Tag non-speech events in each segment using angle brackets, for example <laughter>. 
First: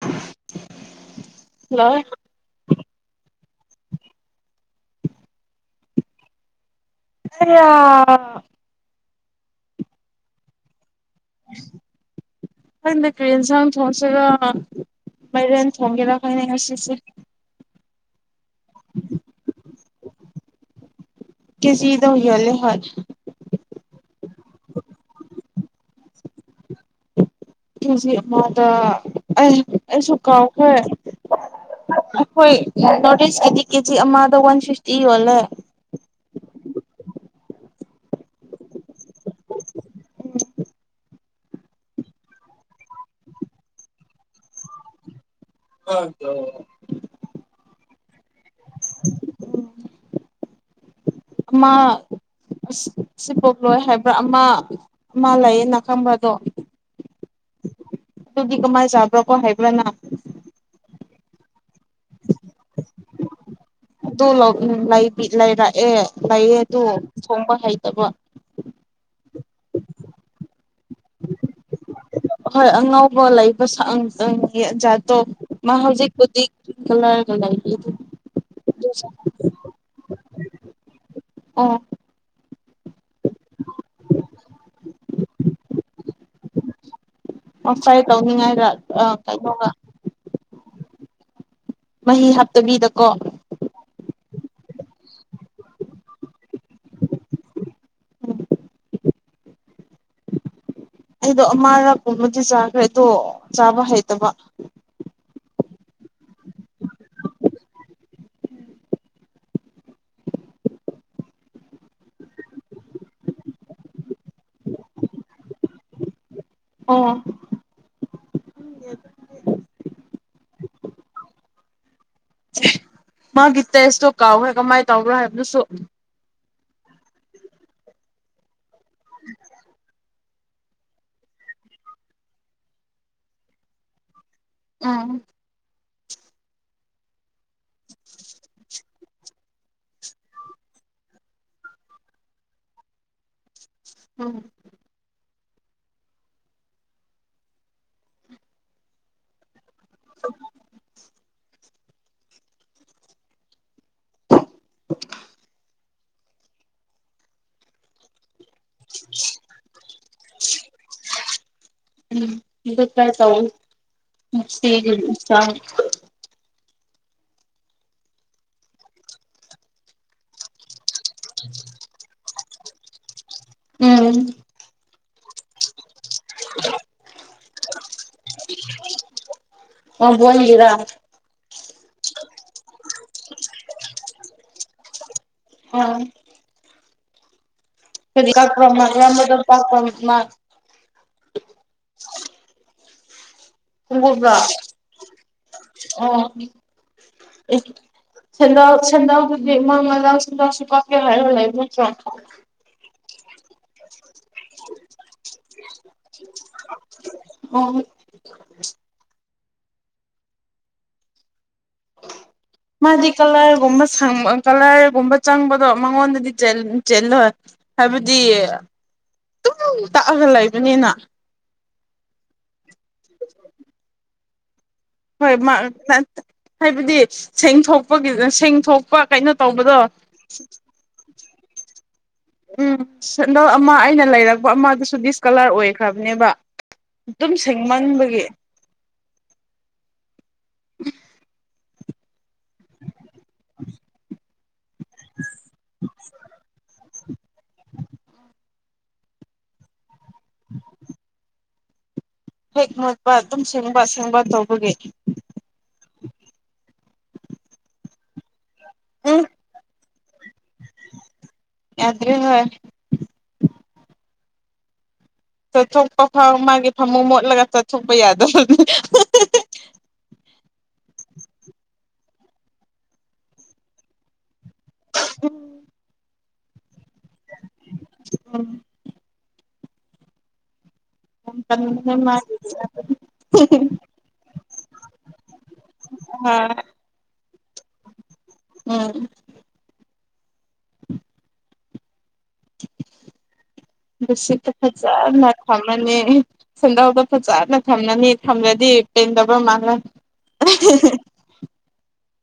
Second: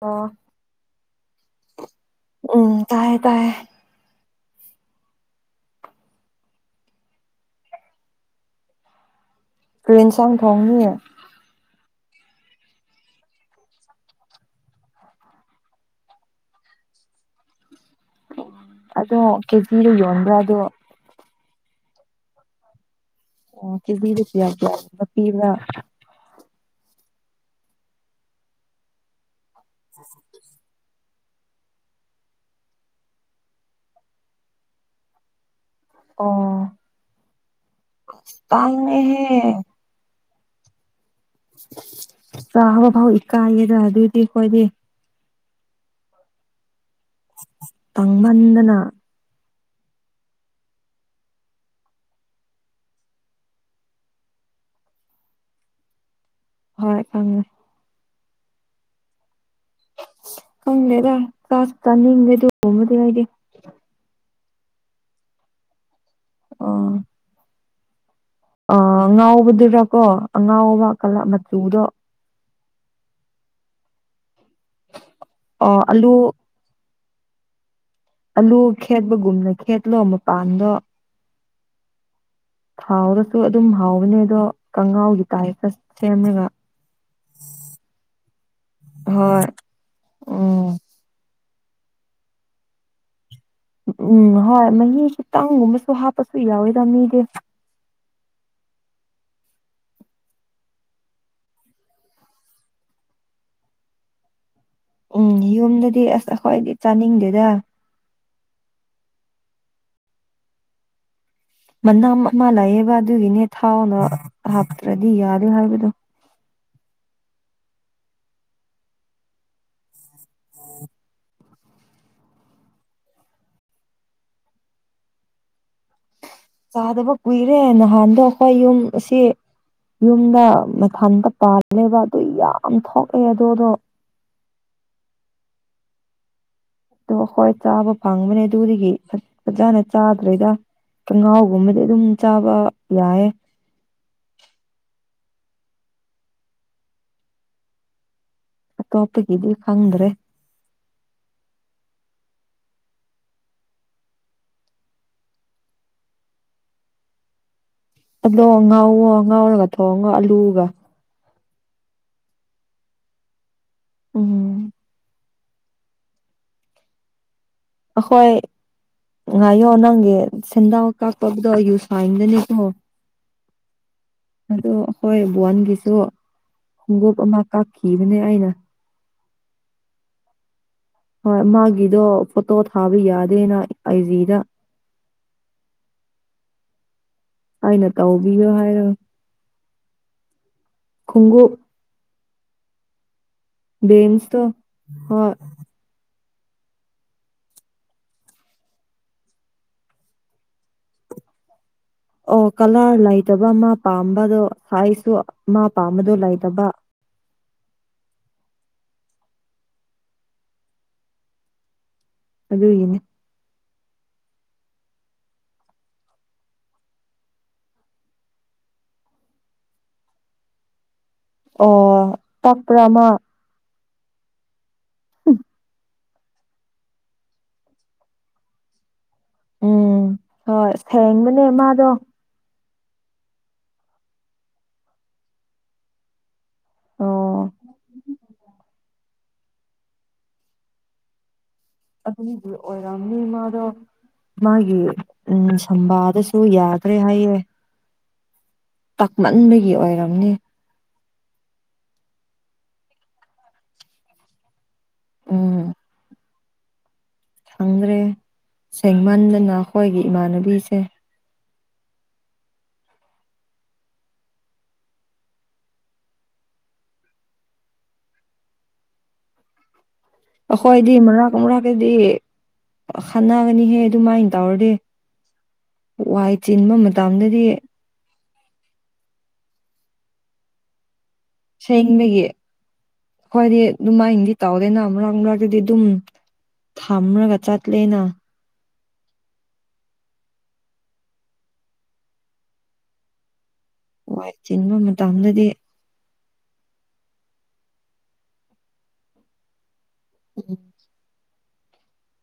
ꯑ ꯍꯜꯂꯣ ꯎꯝ ꯇꯥꯏꯌꯦ ꯇꯥꯏꯌꯦ <unintelligible> ꯀꯔꯤ ꯌꯦꯟꯁꯥꯡ ꯊꯣꯡꯅꯤꯌꯦ <unintelligible> ꯈꯪꯗꯦ ꯀꯔꯤ ꯌꯦꯟꯁꯥꯡ ꯊꯣꯡꯁꯤꯔꯥ ꯃꯥꯏꯔꯦꯟ ꯊꯣꯡꯒꯦꯔꯥ ꯑꯩꯈꯣꯏꯅꯦ ꯉꯁꯤꯁꯦ ꯎ ꯑꯗꯣ ꯀꯦꯖꯤꯗꯣ ꯌꯣꯟꯕ꯭ꯔꯥ ꯑꯗꯣ ꯀꯦꯖꯤꯗ ꯑꯗꯨꯝ ꯌꯣꯟꯂꯦ ꯍꯣꯏ ꯑꯣ ꯀꯦꯒꯤꯗ ꯀꯌꯥ ꯀꯌꯥ ꯒꯨꯝꯕ ꯄꯤꯕꯔꯥ ꯀꯦꯖꯤ ꯑꯃꯗ ꯑꯩ ꯑꯩꯁꯨ ꯀꯥꯎꯈ꯭ꯔꯦ ꯑꯩꯈꯣꯏ <inaudible> ꯀꯤꯗꯤ ꯀꯦꯖꯤ ꯑꯃꯗ ꯋꯥꯟ ꯐꯤꯐꯇꯤ ꯌꯣꯜꯂꯦ ꯑꯣ ꯇꯥꯡꯉꯤꯍꯦ ꯆꯥꯕ ꯐꯥꯎ ꯏꯀꯥꯏꯌꯦꯗ ꯑꯗꯨꯗꯤ ꯑꯩꯈꯣꯏꯗꯤ ꯍꯗ <inaudible> ꯇꯥꯡꯃꯟꯗꯅ ꯑꯃ ꯑꯁ ꯁꯤ ꯄꯣꯛ ꯂꯣꯏ ꯍꯥꯏꯕ꯭ꯔꯥ ꯑꯃ ꯑꯃ ꯂꯩꯌꯦꯅ ꯈꯪꯕꯔꯥ ꯑꯗꯣ ꯍꯣꯏ ꯈꯪꯉꯦ ꯗꯨꯗꯤ ꯀꯃꯥꯏ ꯆꯕ꯭ꯔꯣ ꯀꯣ ꯍꯩꯕ꯭ꯔꯥ ꯅꯪ ꯈꯪꯗꯦꯗ ꯆꯥꯁꯨ ꯆꯥꯅꯤꯡꯗꯦ ꯑꯗꯨ ꯒꯨꯝꯕꯗꯤ ꯑꯩꯗꯤ ꯑꯗꯨ ꯂꯩꯔꯛꯑꯦ ꯂꯩꯑꯦ ꯑꯗꯨ ꯊꯣꯡꯕ ꯍꯩꯇꯕ ꯑ ꯉꯥꯎꯕꯗꯨꯔꯀꯣ ꯑꯉꯥꯎꯕ ꯀꯂ ꯃꯆꯨꯗꯣ ꯍꯣꯏ ꯑꯉꯧꯕ ꯂꯩ ꯪ ꯑꯥ ꯑꯂꯨ <inaudible> ꯑꯂꯨ ꯈꯦꯠꯄꯒꯨꯝꯅ ꯈꯦꯠꯂꯣ ꯃꯄꯥꯟꯗꯣ ꯑꯣ ꯍꯥꯎꯔꯁꯨ ꯑꯗꯨꯝ ꯍꯥꯎꯕꯅꯦ ꯑꯗꯣ ꯀꯪꯉꯧꯒꯤ ꯇꯥꯏꯞꯇ ꯁꯦꯝꯃꯒ ꯉꯁꯥꯏ ꯇꯧꯅꯤꯡꯉꯥꯏꯗ ꯍꯣꯏ ꯀꯩꯅꯣꯒ ꯎꯝ ꯃꯍꯤ ꯍꯥꯞꯇꯕꯤꯗꯀꯣ ꯎꯝ ꯍꯣꯏ ꯃꯍꯤ ꯈꯤꯇꯪꯒꯨꯝꯕꯁꯨ ꯍꯥꯞꯄꯁꯨ ꯌꯥꯎꯋꯦꯗ ꯃꯤꯗꯤ <unintelligible> ꯑꯩꯗꯣ ꯑꯃꯔꯛꯀꯨꯝꯕꯗꯤ ꯆꯥꯈ꯭ꯔꯦ ꯑꯗꯣ ꯆꯥꯕ ꯍꯩꯇꯕ ꯎꯝ ꯌꯨꯝꯗꯗꯤ ꯑꯁ ꯑꯩꯈꯣꯏꯗꯤ ꯆꯥꯅꯤꯡꯗꯦꯗ ꯃꯅꯥꯝ ꯑꯃ ꯂꯥꯛꯑꯦꯕ ꯑꯗꯨꯒꯤꯅꯦ ꯊꯥꯎꯅ ꯍꯥꯞꯇ꯭ꯔꯗꯤ ꯌꯥꯗꯦ ꯍꯥꯏꯕꯗꯣ ꯑꯣ ꯑꯣ <inaudible> ꯃꯥꯒꯤ ꯇꯦꯁꯇꯣ ꯀꯥꯎꯈ꯭ꯔꯦ ꯀꯃꯥꯏꯅ ꯇꯥꯎꯕ꯭ꯔꯣ ꯍꯥꯏꯕꯗꯨꯁꯨ ꯆꯥꯗꯕ ꯀꯨꯏꯔꯦ ꯅꯍꯥꯟꯗꯣ ꯑꯩꯈꯣꯏ ꯌꯨꯝ ꯑꯁꯤ ꯌꯨꯝꯗ ꯃꯊꯥꯟꯗ ꯄꯥꯜꯂꯦꯕ ꯑꯗꯨ ꯌꯥꯝ ꯊꯣꯛꯑꯦ ꯑꯗꯨꯗꯣ ꯎꯝ ꯑꯗꯣ ꯍꯣꯏ ꯆꯥꯕ ꯐꯪꯕꯅꯦ ꯑꯗꯨꯗꯒꯤ ꯐꯖꯅ ꯆꯥꯗ꯭ꯔꯦꯗ ꯊꯪꯍꯥꯎꯒꯨꯝꯕꯗꯤ ꯑꯗꯨꯝ ꯆꯥꯕ ꯌꯥꯏꯌꯦ ꯎꯝ ꯑꯇꯣꯞꯄꯒꯤꯗꯤ ꯈꯪꯗ꯭ꯔꯦ <unintelligible> ꯑꯗꯣ ꯉꯥꯎꯋꯣ ꯉꯥꯎꯔꯒ ꯊꯣꯡꯉꯣ ꯑꯂꯨꯒ ꯎꯝꯠꯇꯥꯏ ꯎꯝ ꯇꯥꯎꯁꯤ ꯆ <inaudible> ꯑꯩꯈꯣꯏ ꯉꯥꯏꯌꯣ ꯅꯪꯒꯤ ꯁꯦꯟꯗꯥ ꯀꯛꯄꯛꯗꯣ ꯌꯨꯁꯥꯏꯟꯗꯅꯦꯀꯣ <inaudible> ꯎꯝ ꯑꯗꯣ ꯍꯣꯏ ꯕꯣꯟꯒꯤꯁꯨ ꯈꯣꯡꯎꯨꯞ ꯑꯃ ꯀꯥꯞꯈꯤꯕꯅꯦ ꯑꯩ ꯑꯣ ꯐꯟꯒꯔ <inaudible> ꯍꯣꯏ ꯃꯥꯒꯤꯗꯣ ꯐꯣꯇꯣ ꯊꯥꯕ ꯌꯥꯗꯦꯅ ꯑꯩꯖꯤꯗ ꯑꯝ ꯑꯩꯅ ꯀꯥ ꯇꯧꯕꯤꯌꯣ ꯀ꯭ꯔ ꯃꯥ ꯍꯥꯏꯔꯒ ꯀꯥ ꯀ꯭ꯔ ꯃꯥ <inaudible> ꯈꯣꯡꯎꯨꯞ ꯕꯦꯟꯁꯇꯣ ꯈꯨꯡꯒꯕꯥ ꯍꯣꯏ ꯑꯣ <inaudible> ꯁꯦꯟꯗꯥꯎ ꯁꯦꯟꯗꯥꯎꯗꯨꯗꯤ ꯃꯥ ꯃꯗꯎ ꯁꯦꯟꯖꯥꯎꯁꯨ ꯄꯥꯛꯀꯦ ꯍꯥꯏꯔꯣ ꯂꯩ ꯃꯨꯠꯇ꯭ꯔ ꯑꯣ ꯀꯂꯔ ꯂꯩꯇꯕ ꯃꯥ ꯄꯥꯝꯕꯗꯣ ꯁꯥꯏꯖꯁꯨ ꯃꯥ ꯄꯥꯝꯕꯗꯣ ꯂꯩꯇꯕ ꯎꯝ ꯑꯗꯨꯒꯤꯅꯤ ꯃꯥꯖꯤ ꯀꯂꯥꯏꯒꯨꯝꯕ ꯁꯪꯕ ꯀꯂꯥꯏꯒꯨꯝꯕ ꯆꯪꯕꯗꯣ ꯃꯉꯣꯟꯗꯗꯤ ꯆꯦꯜꯂꯣꯏ ꯍꯥꯏꯕꯗꯤ ꯇꯨꯝ ꯇꯛꯑꯒ ꯂꯩꯕꯅꯤꯅ ꯑꯣ ꯄꯄ꯭ꯔꯃ <unintelligible> ꯍꯣꯏ ꯍꯥꯏꯕꯗꯤ ꯁꯦꯡꯗꯣꯛꯄꯒꯤ ꯁꯦꯡꯣꯛ ꯀꯣ ꯀꯩꯅꯣ ꯇꯧꯕꯗꯣ ꯍꯦꯡꯕꯅꯦ ꯃꯥꯗꯣ ꯎꯝ ꯁꯦꯟꯗꯜ ꯑꯃ ꯑꯩꯅ ꯂꯩꯔꯛꯄ ꯑꯃꯗꯨꯁꯨ ꯗꯤꯁꯀꯂꯔ ꯑꯣꯏꯈ꯭ꯔꯕꯅꯦꯕ ꯑꯗꯨꯝ ꯑꯣ ꯁꯦꯡꯃꯟꯕꯒꯤ ꯑꯗꯨꯅꯤꯗꯤ ꯑꯣꯏꯔꯝꯅꯤ ꯃꯥꯗꯣ ꯃꯥꯒꯤ ꯎꯝ ꯁꯝꯕꯥꯗꯁꯨ ꯌꯥꯗ꯭ꯔꯦ ꯍꯥꯏꯌꯦꯦ ꯇꯥꯛꯃꯟꯕꯒꯤ ꯑꯣꯏꯔꯝꯅꯤ ꯎ ꯍꯦꯛ ꯃꯣꯠꯄ ꯑꯗꯨꯝ ꯁꯦꯡꯕꯁꯦꯡꯕ ꯇꯧꯕꯒꯤ ꯎꯝ ꯈꯪꯗ꯭ꯔꯦ ꯎꯝ ꯁꯦꯡꯃꯟꯗꯅ ꯑꯩꯈꯣꯏꯒꯤ ꯏꯃꯥꯟꯅꯕꯤꯁꯦ ꯌꯥꯗ꯭ꯔꯦ ꯍꯣꯏ ꯆꯠꯊꯣꯛꯄ ꯃꯥꯒꯤ ꯐꯃꯨꯡ ꯃꯣꯠꯂꯒ ꯆꯠꯊꯣꯛꯄ ꯌꯥꯗꯕꯅꯤ ꯑꯩꯈꯣꯏꯗꯤ ꯃꯔꯥꯛ ꯃꯨꯔꯥꯛꯀꯗꯤ ꯈꯥꯟꯅꯒꯅꯤꯍꯦ ꯑꯗꯨꯃꯥꯏꯅ ꯇꯧꯔꯗꯤ ꯋꯥꯏ ꯆꯤꯟꯕ ꯃꯇꯝꯗꯗꯤ ꯎꯝ ꯃꯥꯗꯤ ꯈꯣꯏꯗꯤ ꯗꯨꯃꯥꯏꯟꯗꯤ ꯇꯧꯗꯦꯅ ꯃꯔꯛ ꯃꯔꯛꯇꯗꯤ ꯑꯗꯨꯝ ꯊꯝꯔꯒ ꯆꯠꯂꯦꯅ ꯑ ꯋꯥꯏ ꯃꯁꯤꯇ ꯆꯤꯟꯕ ꯐꯖꯅ ꯃꯇꯝꯗꯗꯤ ꯐꯝ ꯕꯅꯦ ꯁꯦꯟꯗꯥꯎꯗꯣ ꯐꯖꯅ ꯊꯝꯂꯅꯤ ꯊꯝꯂꯗꯤ ꯄꯦꯟꯗꯕ ꯃꯥꯜꯂꯦ <unintelligible>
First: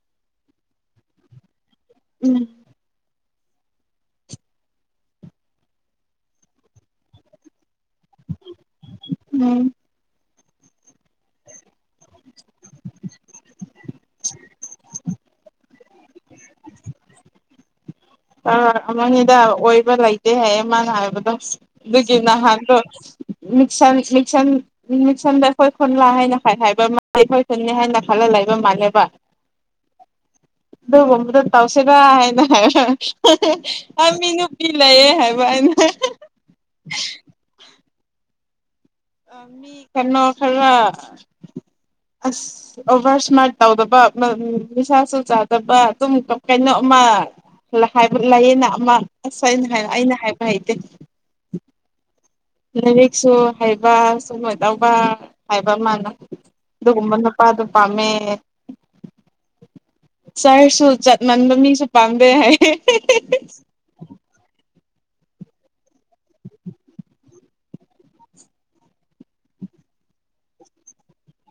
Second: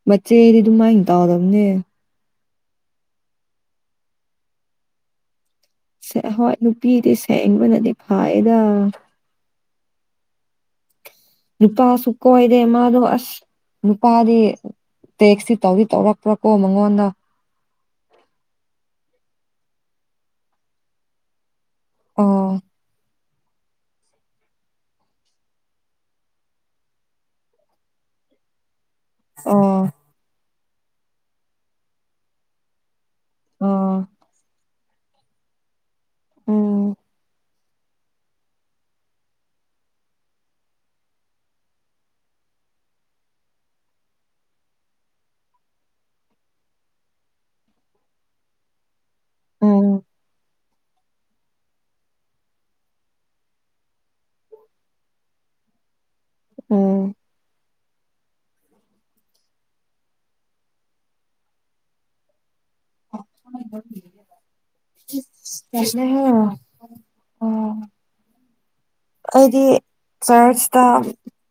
ꯃꯆꯦꯗꯤ ꯗꯨꯃꯥꯏꯟ ꯇꯧꯗꯕꯅꯦ ꯎꯝ ꯁꯦ ꯍꯣꯏ ꯅꯨꯄꯤꯗꯤ ꯁꯦꯡꯕꯅꯗꯤ ꯐꯥꯏꯗ ꯎꯝ ꯅꯨꯄꯥꯁꯨ ꯀꯣꯏꯔꯦ ꯃꯥꯗꯣ ꯑꯁ ꯅꯨꯄꯥꯗꯤ ꯇꯦꯛꯁ ꯇꯤ ꯇꯧꯗꯤ ꯇꯧꯔꯛꯄ꯭ꯔꯥ ꯀꯣ ꯃꯉꯣꯟꯗ ꯑ ꯑꯃꯅꯤꯗ ꯑꯣꯏꯕ ꯂꯩꯇꯦ ꯍꯥꯏꯌꯦ ꯃꯥꯅ ꯍꯥꯏꯕꯗꯣ ꯑꯗꯨꯒꯤ ꯑꯣ ꯅꯍꯥꯟꯗꯣ ꯎꯝ ꯁꯝꯁꯤ ꯁꯝ ꯃꯤꯁꯝꯗ ꯑꯩꯈꯣꯏ ꯈꯨꯟꯂꯥ ꯍꯥꯏꯅ ꯍꯥꯏꯕ ꯃꯥ ꯑꯩꯈꯣꯏ ꯈꯨꯟꯅꯤ ꯍꯥꯏꯅ ꯈꯜꯂ ꯂꯩꯕ ꯃꯥꯜꯂꯦꯕ ꯑꯣ ꯑꯗꯨꯒꯨꯝꯕꯗꯣ ꯇꯧꯁꯤꯔ ꯍꯥꯏꯅ ꯑꯣ ꯍꯥꯏ <inaudible> ꯄꯤ ꯂꯩꯌꯦ ꯍꯥꯏꯕ ꯑꯩꯅ ꯎꯝ ꯑ ꯃꯤ ꯀꯩꯅꯣ ꯈꯔ ꯑꯁ ꯑꯣꯚꯔ ꯏꯁꯃꯥꯔꯠ ꯇꯧꯗꯕ ꯅꯤꯁꯥꯁꯨ ꯆꯥꯗꯕ ꯗꯨꯝ ꯀꯩꯅꯣ ꯑꯃ ꯍꯥꯏꯕ ꯂꯩꯌꯦꯅ ꯑꯃ ꯑꯁ ꯑꯩꯅ ꯍꯥꯏ ꯎꯝ ꯑꯩꯅ ꯍꯥꯏꯕ ꯍꯩꯇꯦ ꯂꯥꯏꯔꯤꯛꯁꯨ ꯍꯩꯕ ꯁꯨꯔꯣꯏ ꯇꯧꯕ ꯍꯥꯏꯕ ꯃꯜꯅ ꯎꯝ ꯑꯗꯨꯒꯨꯝꯕ ꯅꯨꯄꯥꯗꯣ ꯄꯥꯝꯃꯦ ꯆꯔꯁꯁꯨ ꯆꯠꯃꯟꯕ ꯃꯤꯁꯨ ꯄꯥꯝꯗꯦ ꯍꯥꯏꯌꯦ <unintelligible> ꯑꯣ <inaudible> ꯑꯩꯗꯤ ꯆꯔꯁꯇ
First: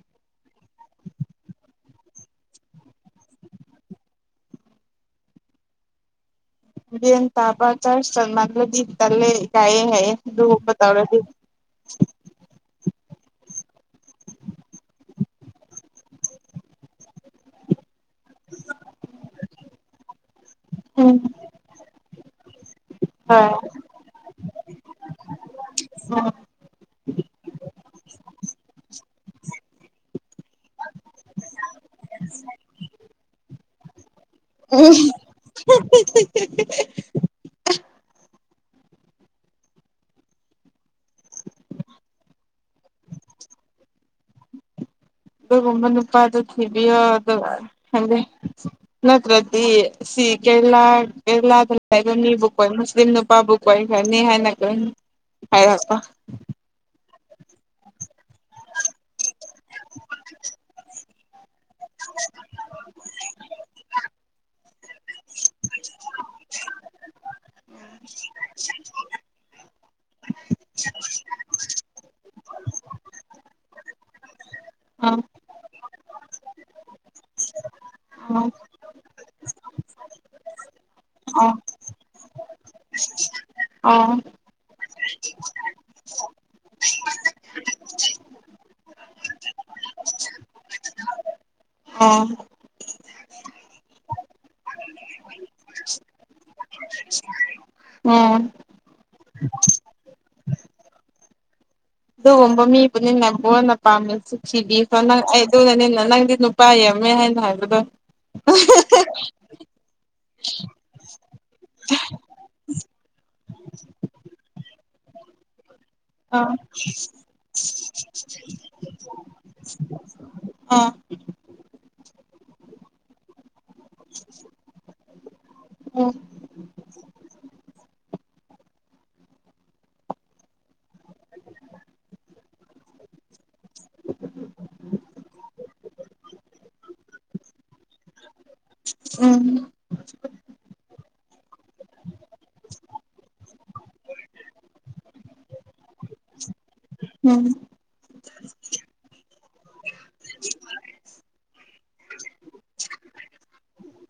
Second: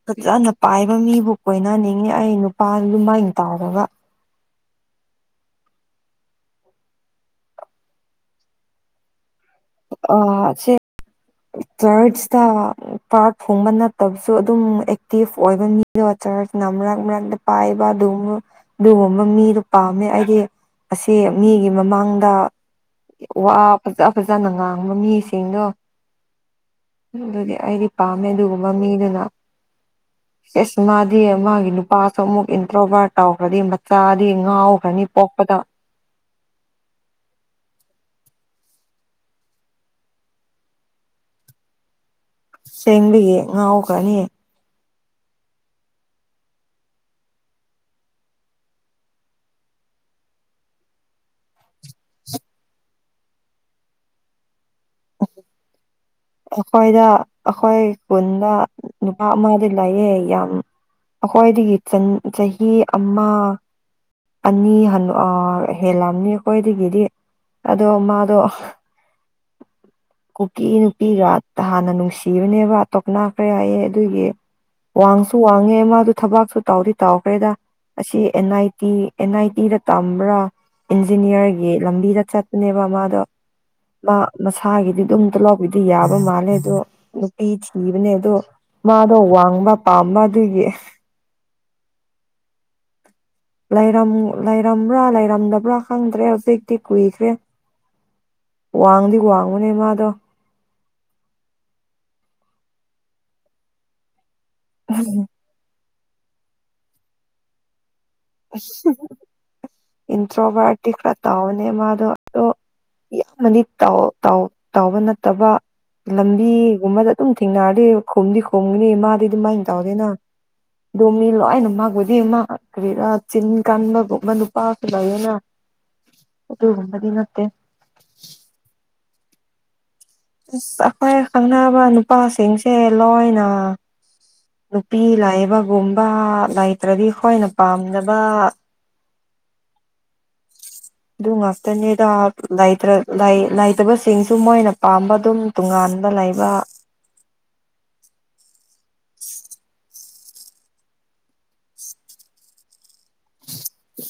ꯐꯖꯅ ꯄꯥꯏꯕ ꯃꯤꯕꯨ ꯀꯣꯏꯅꯅꯤꯡꯉꯤ ꯑꯩ ꯅꯨꯄꯥ ꯂꯨꯃꯥꯏꯅ ꯇꯧꯔꯒ ꯂꯦꯟ ꯇꯥꯕ ꯆꯔꯁ ꯆꯠꯃꯟꯂꯗꯤ ꯇꯜꯂꯦ ꯏꯀꯥꯏꯌꯦ ꯍꯥꯏꯌꯦ ꯑꯗꯨ ꯒꯨꯝꯕ ꯇꯧꯔꯗꯤ ꯆꯔꯁꯇ ꯄꯥꯔꯠ ꯐꯣꯡꯕ ꯅꯠꯇꯕꯁꯨ ꯑꯗꯨꯝ ꯑꯦꯛꯇꯤꯞ ꯑꯣꯏꯕ ꯃꯤ ꯅꯣ ꯆꯔꯁꯅ ꯃꯔꯛ ꯃꯔꯛꯇ ꯄꯥꯏꯕ ꯗꯨꯝ ꯗꯨꯒꯨꯝꯕ ꯃꯤꯗꯨ ꯄꯥꯝꯃꯦ ꯑꯩꯗꯤ ꯑꯁꯤ ꯎꯝ ꯃꯤꯒꯤ ꯃꯃꯥꯡꯗ ꯋꯥ ꯍꯣꯏ ꯐꯖ ꯐꯖꯅ ꯉꯥꯡꯕ ꯃꯤꯁꯤꯡꯗꯣ ꯑꯥ ꯑꯗꯨꯗꯤ ꯑꯩꯗꯤ ꯄꯥꯝꯃꯦ ꯑꯗꯨꯒꯨꯝꯕ ꯃꯤꯗꯨꯅ ꯏꯁ ꯃꯥꯗꯤ ꯃꯥꯒꯤ ꯅꯨꯄꯥꯁꯨ ꯑꯃꯨꯛ ꯏꯟꯇ꯭ꯔꯣꯕꯥꯔꯠ ꯇꯧꯈ꯭ꯔꯗꯤ ꯃꯠ ꯆꯥꯗꯤ ꯉꯥꯎꯈ꯭ꯔꯅꯤ ꯄꯣꯛꯄꯗ <inaudible> ꯁꯦꯡꯕꯒꯤ ꯉꯥꯎꯈ꯭ꯔꯅꯤ ꯑꯗꯨꯒꯨꯝꯕ ꯅꯨꯄꯥꯗꯨ ꯊꯤꯕꯌꯣ ꯑꯗꯨ ꯈꯪꯗꯦ ꯅꯠꯇ꯭ꯔꯗꯤ ꯁꯤ ꯀꯦꯔꯦꯂꯥ ꯀꯦꯔꯦꯂꯥꯗ ꯂꯩꯕ ꯃꯤꯕꯨ ꯀꯣꯏ ꯃꯨꯁꯂꯤꯝ ꯅꯨꯄꯥꯕꯨ ꯀꯣꯏꯈ꯭ꯔꯅꯤ ꯍꯥꯏꯅ ꯈꯟ ꯍꯥꯏꯔꯛꯄ ꯑꯩꯈꯣꯏꯗ ꯑꯩꯈꯣꯏ ꯈꯨꯨꯟꯗ ꯅꯨꯄꯥ ꯑꯃꯗꯤ ꯂꯩꯌꯦ ꯌꯥꯝ ꯑꯈꯣꯏꯗꯒꯤ ꯆꯟ ꯆꯍꯤ ꯑꯃ ꯑꯅꯤ ꯍꯜꯂ ꯑ ꯍꯦꯜꯂꯝꯅꯤ ꯑꯩꯈꯣꯏꯗꯒꯤꯗꯤ ꯑꯗꯣ ꯃꯥꯗꯣ ꯀꯨꯀꯤ ꯅꯨꯄꯤꯒ ꯍꯥꯟꯅ ꯅꯨꯡꯁꯤꯕꯅꯦꯕ ꯇꯣꯛꯅ ꯈ꯭ꯔꯦ ꯍꯥꯏꯌꯦ ꯑꯗꯨꯒꯤ ꯑꯥ ꯋꯥꯡꯁꯨ ꯋꯥꯡꯉꯦ ꯃꯥꯗꯨ ꯊꯕꯛꯁꯨ ꯇꯧꯗꯤ ꯇꯧꯈ꯭ꯔꯦꯗ ꯑꯁꯤ N I T N I ꯇꯤꯗ ꯇꯝꯕ꯭ꯔꯥ ꯑꯥ ꯏꯟꯖꯤꯅꯤꯌꯥꯔꯒꯤ ꯂꯝꯕꯤꯗ ꯆꯠꯄꯅꯦꯕ ꯃꯥꯗꯣ ꯃꯥ ꯑꯥ ꯃꯁꯥꯒꯤꯗꯤ ꯑꯗꯨꯝꯇ ꯂꯥꯎꯕꯤꯗꯤ ꯌꯥꯕ ꯃꯥꯜꯂꯦ ꯑꯗꯣ ꯅꯨꯄꯤ ꯊꯤꯕꯅꯦ ꯑꯗꯣ ꯃꯥꯗꯣ ꯋꯥꯡꯕ ꯄꯥꯝꯕ ꯑꯗꯨꯒꯤ ꯑꯥ ꯂꯩꯔꯝ ꯂꯩꯔꯝꯕ꯭ꯔꯥ ꯂꯩꯔꯝꯗꯕ꯭ꯔꯥ ꯈꯪꯗ꯭ꯔꯦ ꯍꯧꯖꯤꯛꯇꯤ ꯀꯨꯏꯈ꯭ꯔꯦ ꯑꯥ ꯋꯥꯡꯗꯤ ꯋꯥꯡꯕꯅꯦ ꯃꯥꯗꯣ ꯑꯗꯨꯒꯨꯝꯕ ꯃꯤꯕꯨꯅꯤ ꯅꯝꯕꯣꯟꯅ ꯄꯥꯝꯃꯦ ꯁꯤꯊꯤꯕꯤꯈꯔꯣ ꯅꯪ ꯑꯩ ꯑꯗꯨꯅꯅꯤꯅ ꯅꯪꯗꯤ ꯅꯨꯄꯥ ꯌꯥꯝꯃꯦ ꯍꯥꯏꯅ ꯍꯥꯏꯕꯗꯣ ꯏꯟꯇꯔꯣꯕꯥꯔꯠꯇꯤ ꯈꯔ ꯇꯧꯕꯅꯦ ꯃꯥꯗꯨ ꯑꯗꯣ ꯌꯥꯝꯅꯗꯤ ꯇꯧ ꯇꯧ ꯇꯧꯕ ꯅꯠꯇꯕ ꯑꯥ ꯂꯝꯕꯤꯒꯨꯝꯕꯗ ꯑꯗꯨꯝ ꯊꯦꯡꯅꯔꯗꯤ ꯈꯨꯝꯗꯤ ꯈꯨꯝꯒꯅꯤ ꯃꯥꯗꯤ ꯑꯗꯨꯃꯥꯏ ꯇꯧꯗꯦꯅ ꯑꯥ ꯑꯗꯨ ꯃꯤꯂꯣꯏꯅ <unintelligible> ꯃꯥ ꯀꯔꯤꯔꯥ ꯆꯤꯟ ꯀꯟꯕꯒꯨꯝꯕ ꯅꯨꯄꯥꯁꯨ ꯂꯩꯌꯦꯅꯥ ꯎꯝ ꯑꯗꯨꯒꯨꯝꯕꯗꯤ ꯅꯠꯇꯦ ꯑꯁ ꯑꯩꯈꯣꯏ ꯈꯪꯅꯕ ꯅꯨꯄꯥꯁꯤꯡꯁꯦ ꯂꯣꯏꯅ ꯅꯨꯄꯤ ꯂꯥꯏꯕꯒꯨꯝꯕ ꯂꯩꯇ꯭ꯔꯗꯤ ꯑꯩꯈꯣꯏꯅ ꯄꯥꯝꯗꯕ ꯎꯝ <inaudible> ꯑꯗꯨ ꯉꯥꯛꯇꯅꯤꯗ ꯂꯩꯇꯔꯥ ꯂꯩ ꯂꯩꯇꯥꯕꯁꯤꯡꯁꯨ ꯃꯣꯏꯅ ꯄꯥꯝꯕ ꯑꯗꯨꯝ ꯇꯣꯉꯥꯟꯕ ꯂꯩꯕ ꯎꯝ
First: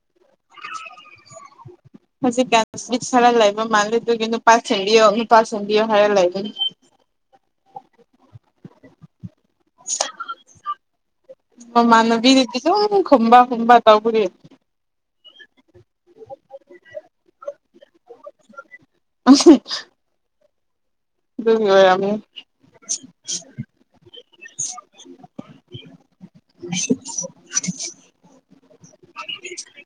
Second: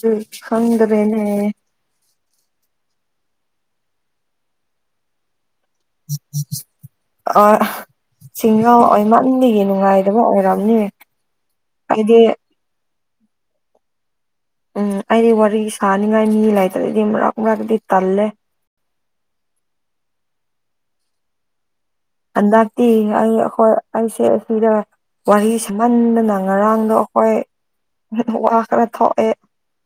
ꯎꯝ ꯈꯪꯗ꯭ꯔꯦꯅꯦ ꯍꯧꯖꯤꯛꯀꯥꯟ <unintelligible> ꯂꯩꯕ ꯃꯥꯜꯂꯦ ꯑꯗꯨꯒꯤ ꯅꯨꯄꯥ ꯁꯦꯝꯕꯤꯌꯣ ꯅꯨꯄꯥ ꯁꯦꯝꯕꯤꯌꯣ ꯍꯥꯏꯔ ꯂꯩꯕꯅꯤ ꯑ ꯁꯤꯡꯒꯥꯎ ꯑꯣꯏ ꯅꯪꯒꯤ ꯌꯦꯡ ꯅꯨꯡꯉꯥꯏꯗꯕ ꯑꯣꯏꯔꯝꯅꯤꯌꯦ ꯃꯃꯥꯟꯅꯕꯤꯗꯗꯤ ꯁꯨꯝ ꯈꯨꯝꯕꯥ ꯈꯨꯝꯕꯥ ꯇꯧꯕꯒꯤ ꯎꯝ ꯑꯩꯗꯤ ꯋꯥꯔꯤ ꯁꯥꯅꯤꯡꯉꯥꯏ ꯃꯤ ꯂꯩꯇ꯭ꯔꯗꯤ ꯃꯔꯛ ꯃꯔꯛꯇꯤ ꯇꯜꯂꯦ ꯎꯝ ꯑꯗꯨꯔꯤ ꯑꯣꯏ ꯌꯥꯝꯃꯤ ꯑꯗꯇ ꯍ ꯑꯩꯁꯦ ꯑꯁꯤꯗ ꯋꯥꯔꯤ ꯁꯍꯟꯗꯅ ꯉꯔꯥꯡꯗꯣ ꯑꯩꯈꯣꯏ ꯋꯥ ꯈꯔ ꯊꯣꯛꯑꯦ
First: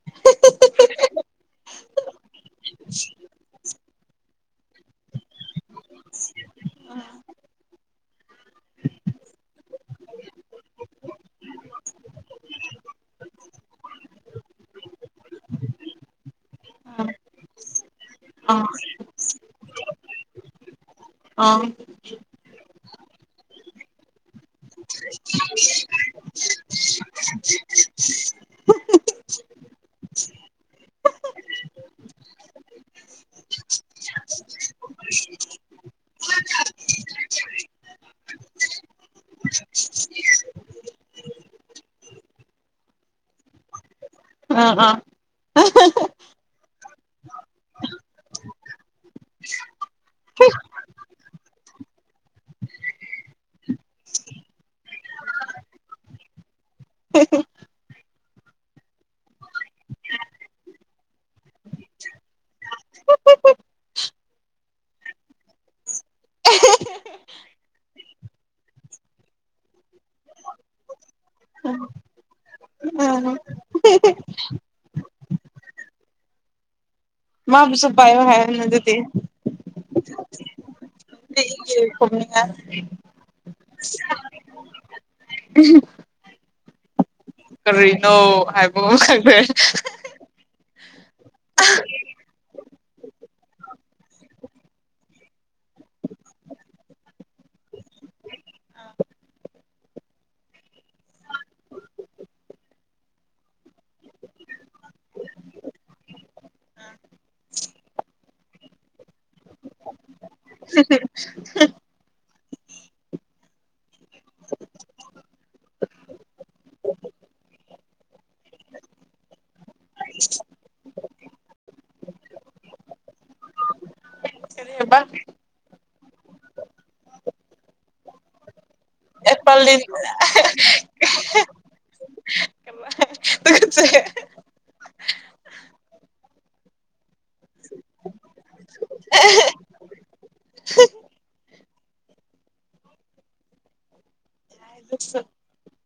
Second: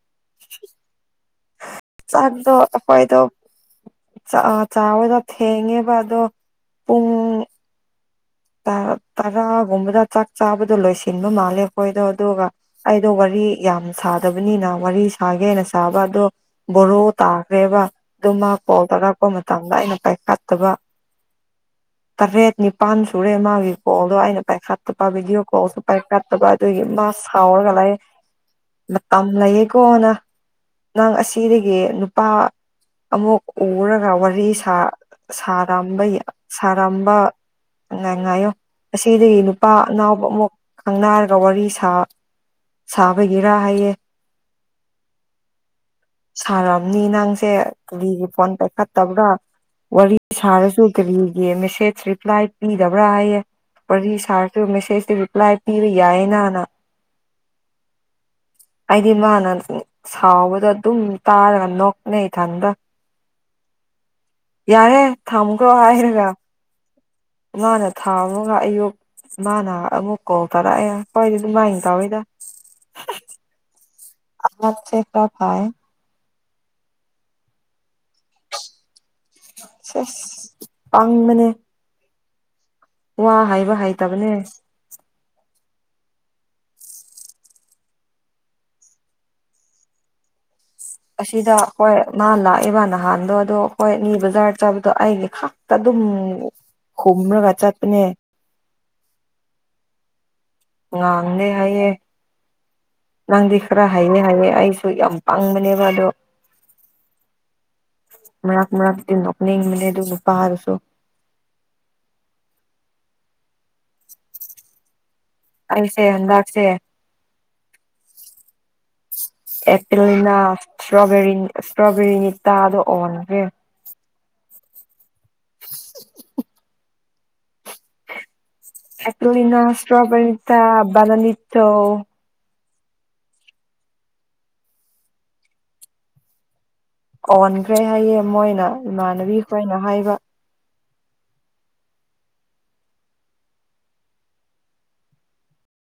<inaudible> ꯆꯥꯛꯗ ꯍꯈꯣꯏꯗꯣ ꯆꯥꯕꯗ ꯊꯦꯡꯉꯦꯕ ꯑꯗꯣ ꯄꯨꯡ ꯇꯔꯥꯒꯨꯝꯕꯗ ꯆꯥꯛ ꯆꯥꯕꯗꯣ ꯂꯣꯏꯁꯤꯟꯕ ꯃꯥꯜꯂꯦ ꯑꯩꯈꯣꯏꯗꯣ ꯑꯗꯨꯒ ꯑꯩꯗꯣ ꯋꯥꯔꯤ ꯌꯥꯝ ꯁꯥꯗꯕꯅꯤꯅ ꯋꯥꯔꯤ ꯁꯥꯒꯦꯅ ꯁꯥꯕ ꯑꯗꯣ ꯕꯣꯔꯣ ꯇꯥꯈ꯭ꯔꯦꯕ ꯑꯗꯨꯃ ꯑꯥ ꯀꯣꯜ ꯇꯥꯔꯛꯄ ꯃꯇꯝꯗ ꯑꯩꯅ ꯄꯥꯏꯈꯠꯇꯕ ꯑꯥ ꯇꯔꯦꯠꯅꯤ ꯄꯥꯟ ꯇꯨꯔꯦ ꯃꯥꯒꯤ ꯀꯣꯜꯗꯣ ꯑꯩꯅ ꯄꯥꯏꯈꯠꯇꯕ ꯚꯤꯗꯤꯑꯣ ꯀꯣꯜꯁꯨ ꯄꯥꯏꯈꯠꯇꯕ ꯑꯗꯨꯒꯤ ꯃꯥ ꯁꯥꯎꯔꯒ ꯂꯥꯛꯑꯦ ꯂꯩꯌꯦꯀꯣ ꯅꯪ ꯅꯪ ꯑꯁꯤꯗꯒꯤ ꯅꯨꯄꯥ ꯑꯃꯨꯛ ꯎꯔꯒ ꯋꯥꯔꯤ ꯁꯥ ꯁꯥꯔꯝꯕ ꯁꯥꯔꯝꯕ ꯉꯥꯏ ꯉꯥꯏꯌꯣ ꯑꯁꯤꯗꯒꯤ ꯅꯨꯄꯥ ꯑꯅꯥꯎꯕ ꯑꯃꯨꯛ ꯈꯪꯅꯥꯔꯒ ꯋꯥꯔꯤ ꯁꯥ ꯁꯥꯕꯒꯤꯔꯥ ꯍꯥꯏꯌꯦ ꯑ ꯍ ꯎ ꯁꯥꯔꯝꯅꯤ ꯅꯪꯁꯦ ꯀꯨꯂꯤꯒꯤ ꯐꯣꯟ ꯄꯥꯏꯈꯠꯇꯕ꯭ꯔꯥ ꯋꯥꯔꯤ ꯁꯥꯔꯁꯨ ꯀꯔꯤꯒꯤ ꯃꯦꯁꯦꯁ ꯔꯤꯄ꯭ꯂꯥꯏ ꯄꯤꯗꯕ꯭ꯔꯥ ꯍꯥꯏꯌꯦꯦ ꯋꯥꯔꯤ ꯁꯥꯔꯁꯨ ꯃꯦꯁꯦꯁꯇ ꯔꯤꯄ꯭ꯂꯥꯏ ꯄꯤꯕ ꯌꯥꯏꯌꯦꯅꯥꯅ ꯑꯩꯗꯤ ꯃꯥꯅ ꯁꯥꯎꯕꯗꯣ ꯑꯗꯨꯝ ꯇꯥꯔꯒ ꯅꯣꯛꯅꯩ ꯏꯊꯟꯇ ꯌꯥꯔꯦ ꯊꯝꯈꯔꫭ ꯍꯥꯏꯔꯒ ꯃꯅꯥ ꯊꯥꯕꯒ ꯑꯌꯨꯛ ꯃꯅꯥ ꯑꯃꯨꯛ ꯀꯧꯔꯛꯄꯗ ꯍꫭꯏ ꯑꯗꯨꯃꯥꯏꯅ ꯇꯧꯑ ꯎꯝ <unintelligible> ꯑ ꯁꯦꯈꯥꯚꯥꯏ <unintelligible> ꯃꯥꯕꯨꯁꯨ ꯄꯥꯏꯌꫭ ꯍꯥꯏꯌꫭꯅ ꯑꯗꯨꯗꯤ ꯁ‌ꯦꯁ ꯐꯅꯤꯡꯉ <unintelligible> ꯋꯥ ꯍꯥꯏꯕ ꯍꯥꯏꯩꯇꯕꯅꯦ ꯎꯝ <unintelligible> ꯀꯔꯤꯅꯣ ꯍꯥꯏꯕ ꯈꯪꯗꯦ <unintelligible> ꯑꯁꯤꯗ ꯍꯣꯏ ꯃꯥ ꯂꯥꯛꯏꯦꯕ ꯅꯍꯥꯟꯗꯣ ꯑꯗꯣ ꯍꯣꯏ ꯅꯤ ꯕꯖꯥꯔ ꯆꯥꯕꯗꯣ ꯑꯩꯗꯤ ꯑꯗꯨꯝ ꯈꯨꯝꯔꯒ ꯆꯠꯄꯅ‌ꯦ ꯉꯥꯡꯗꯦ ꯍꯥꯏꯌꯦ ꯅꯪꯗꯤ ꯈꯔ ꯍꯥꯏꯌ‌ꯦ ꯍꯥꯏꯌ‌ꯦ ꯑꯩꯁꯨ ꯌꯝ ꯄꯪꯕꯅ‌ꯦꯕ ꯑꯗ ꯃꯔꯛ ꯃꯔꯛꯇꯤ ꯅꫭꯛꯅꯤꯡꯕꯅ‌ꯦ ꯑꯗꯨ ꯅꯤꯄꯥ ꯗꯨꯁꯨ ꯎ <unintelligible> ꯑꯩꯁ‌‌ꯩ ꯍꯟꯗꯛꯁ‌ꯦ ꯑꯦꯄꯤꯂꯤꯅ ꯏꯁꯇ꯭ꯔꯣꯔꯤ ꯏꯁꯇ꯭ꯔꯣꯕꯦꯔꯤ ꯇꯥꯗꯣ ꯑꯣꯟꯈ꯭ꯔꯦ ꯀꯔꯤ ꯍꯥꯕ <unintelligible> ꯑꯦꯄꯂꯤꯅ ꯑꯦꯄꯜꯂꯤꯟ ꯁꯇ꯭ꯔꯣꯕꯦꯔꯤꯇꯥ ꯕꯅꯥꯅꯤꯇꫭ ꯦ <unintelligible> ꯑꯣꯟꯈ꯭ꯔꯦ ꯍꯥꯏꯌꯦ ꯃꯣꯏꯅ ꯏꯃꯥꯟꯅꯕꯤ ꯈꯣꯏꯅ ꯍꯥꯏꯕ ꯍꯥꯏꯗꯨꯁꯨ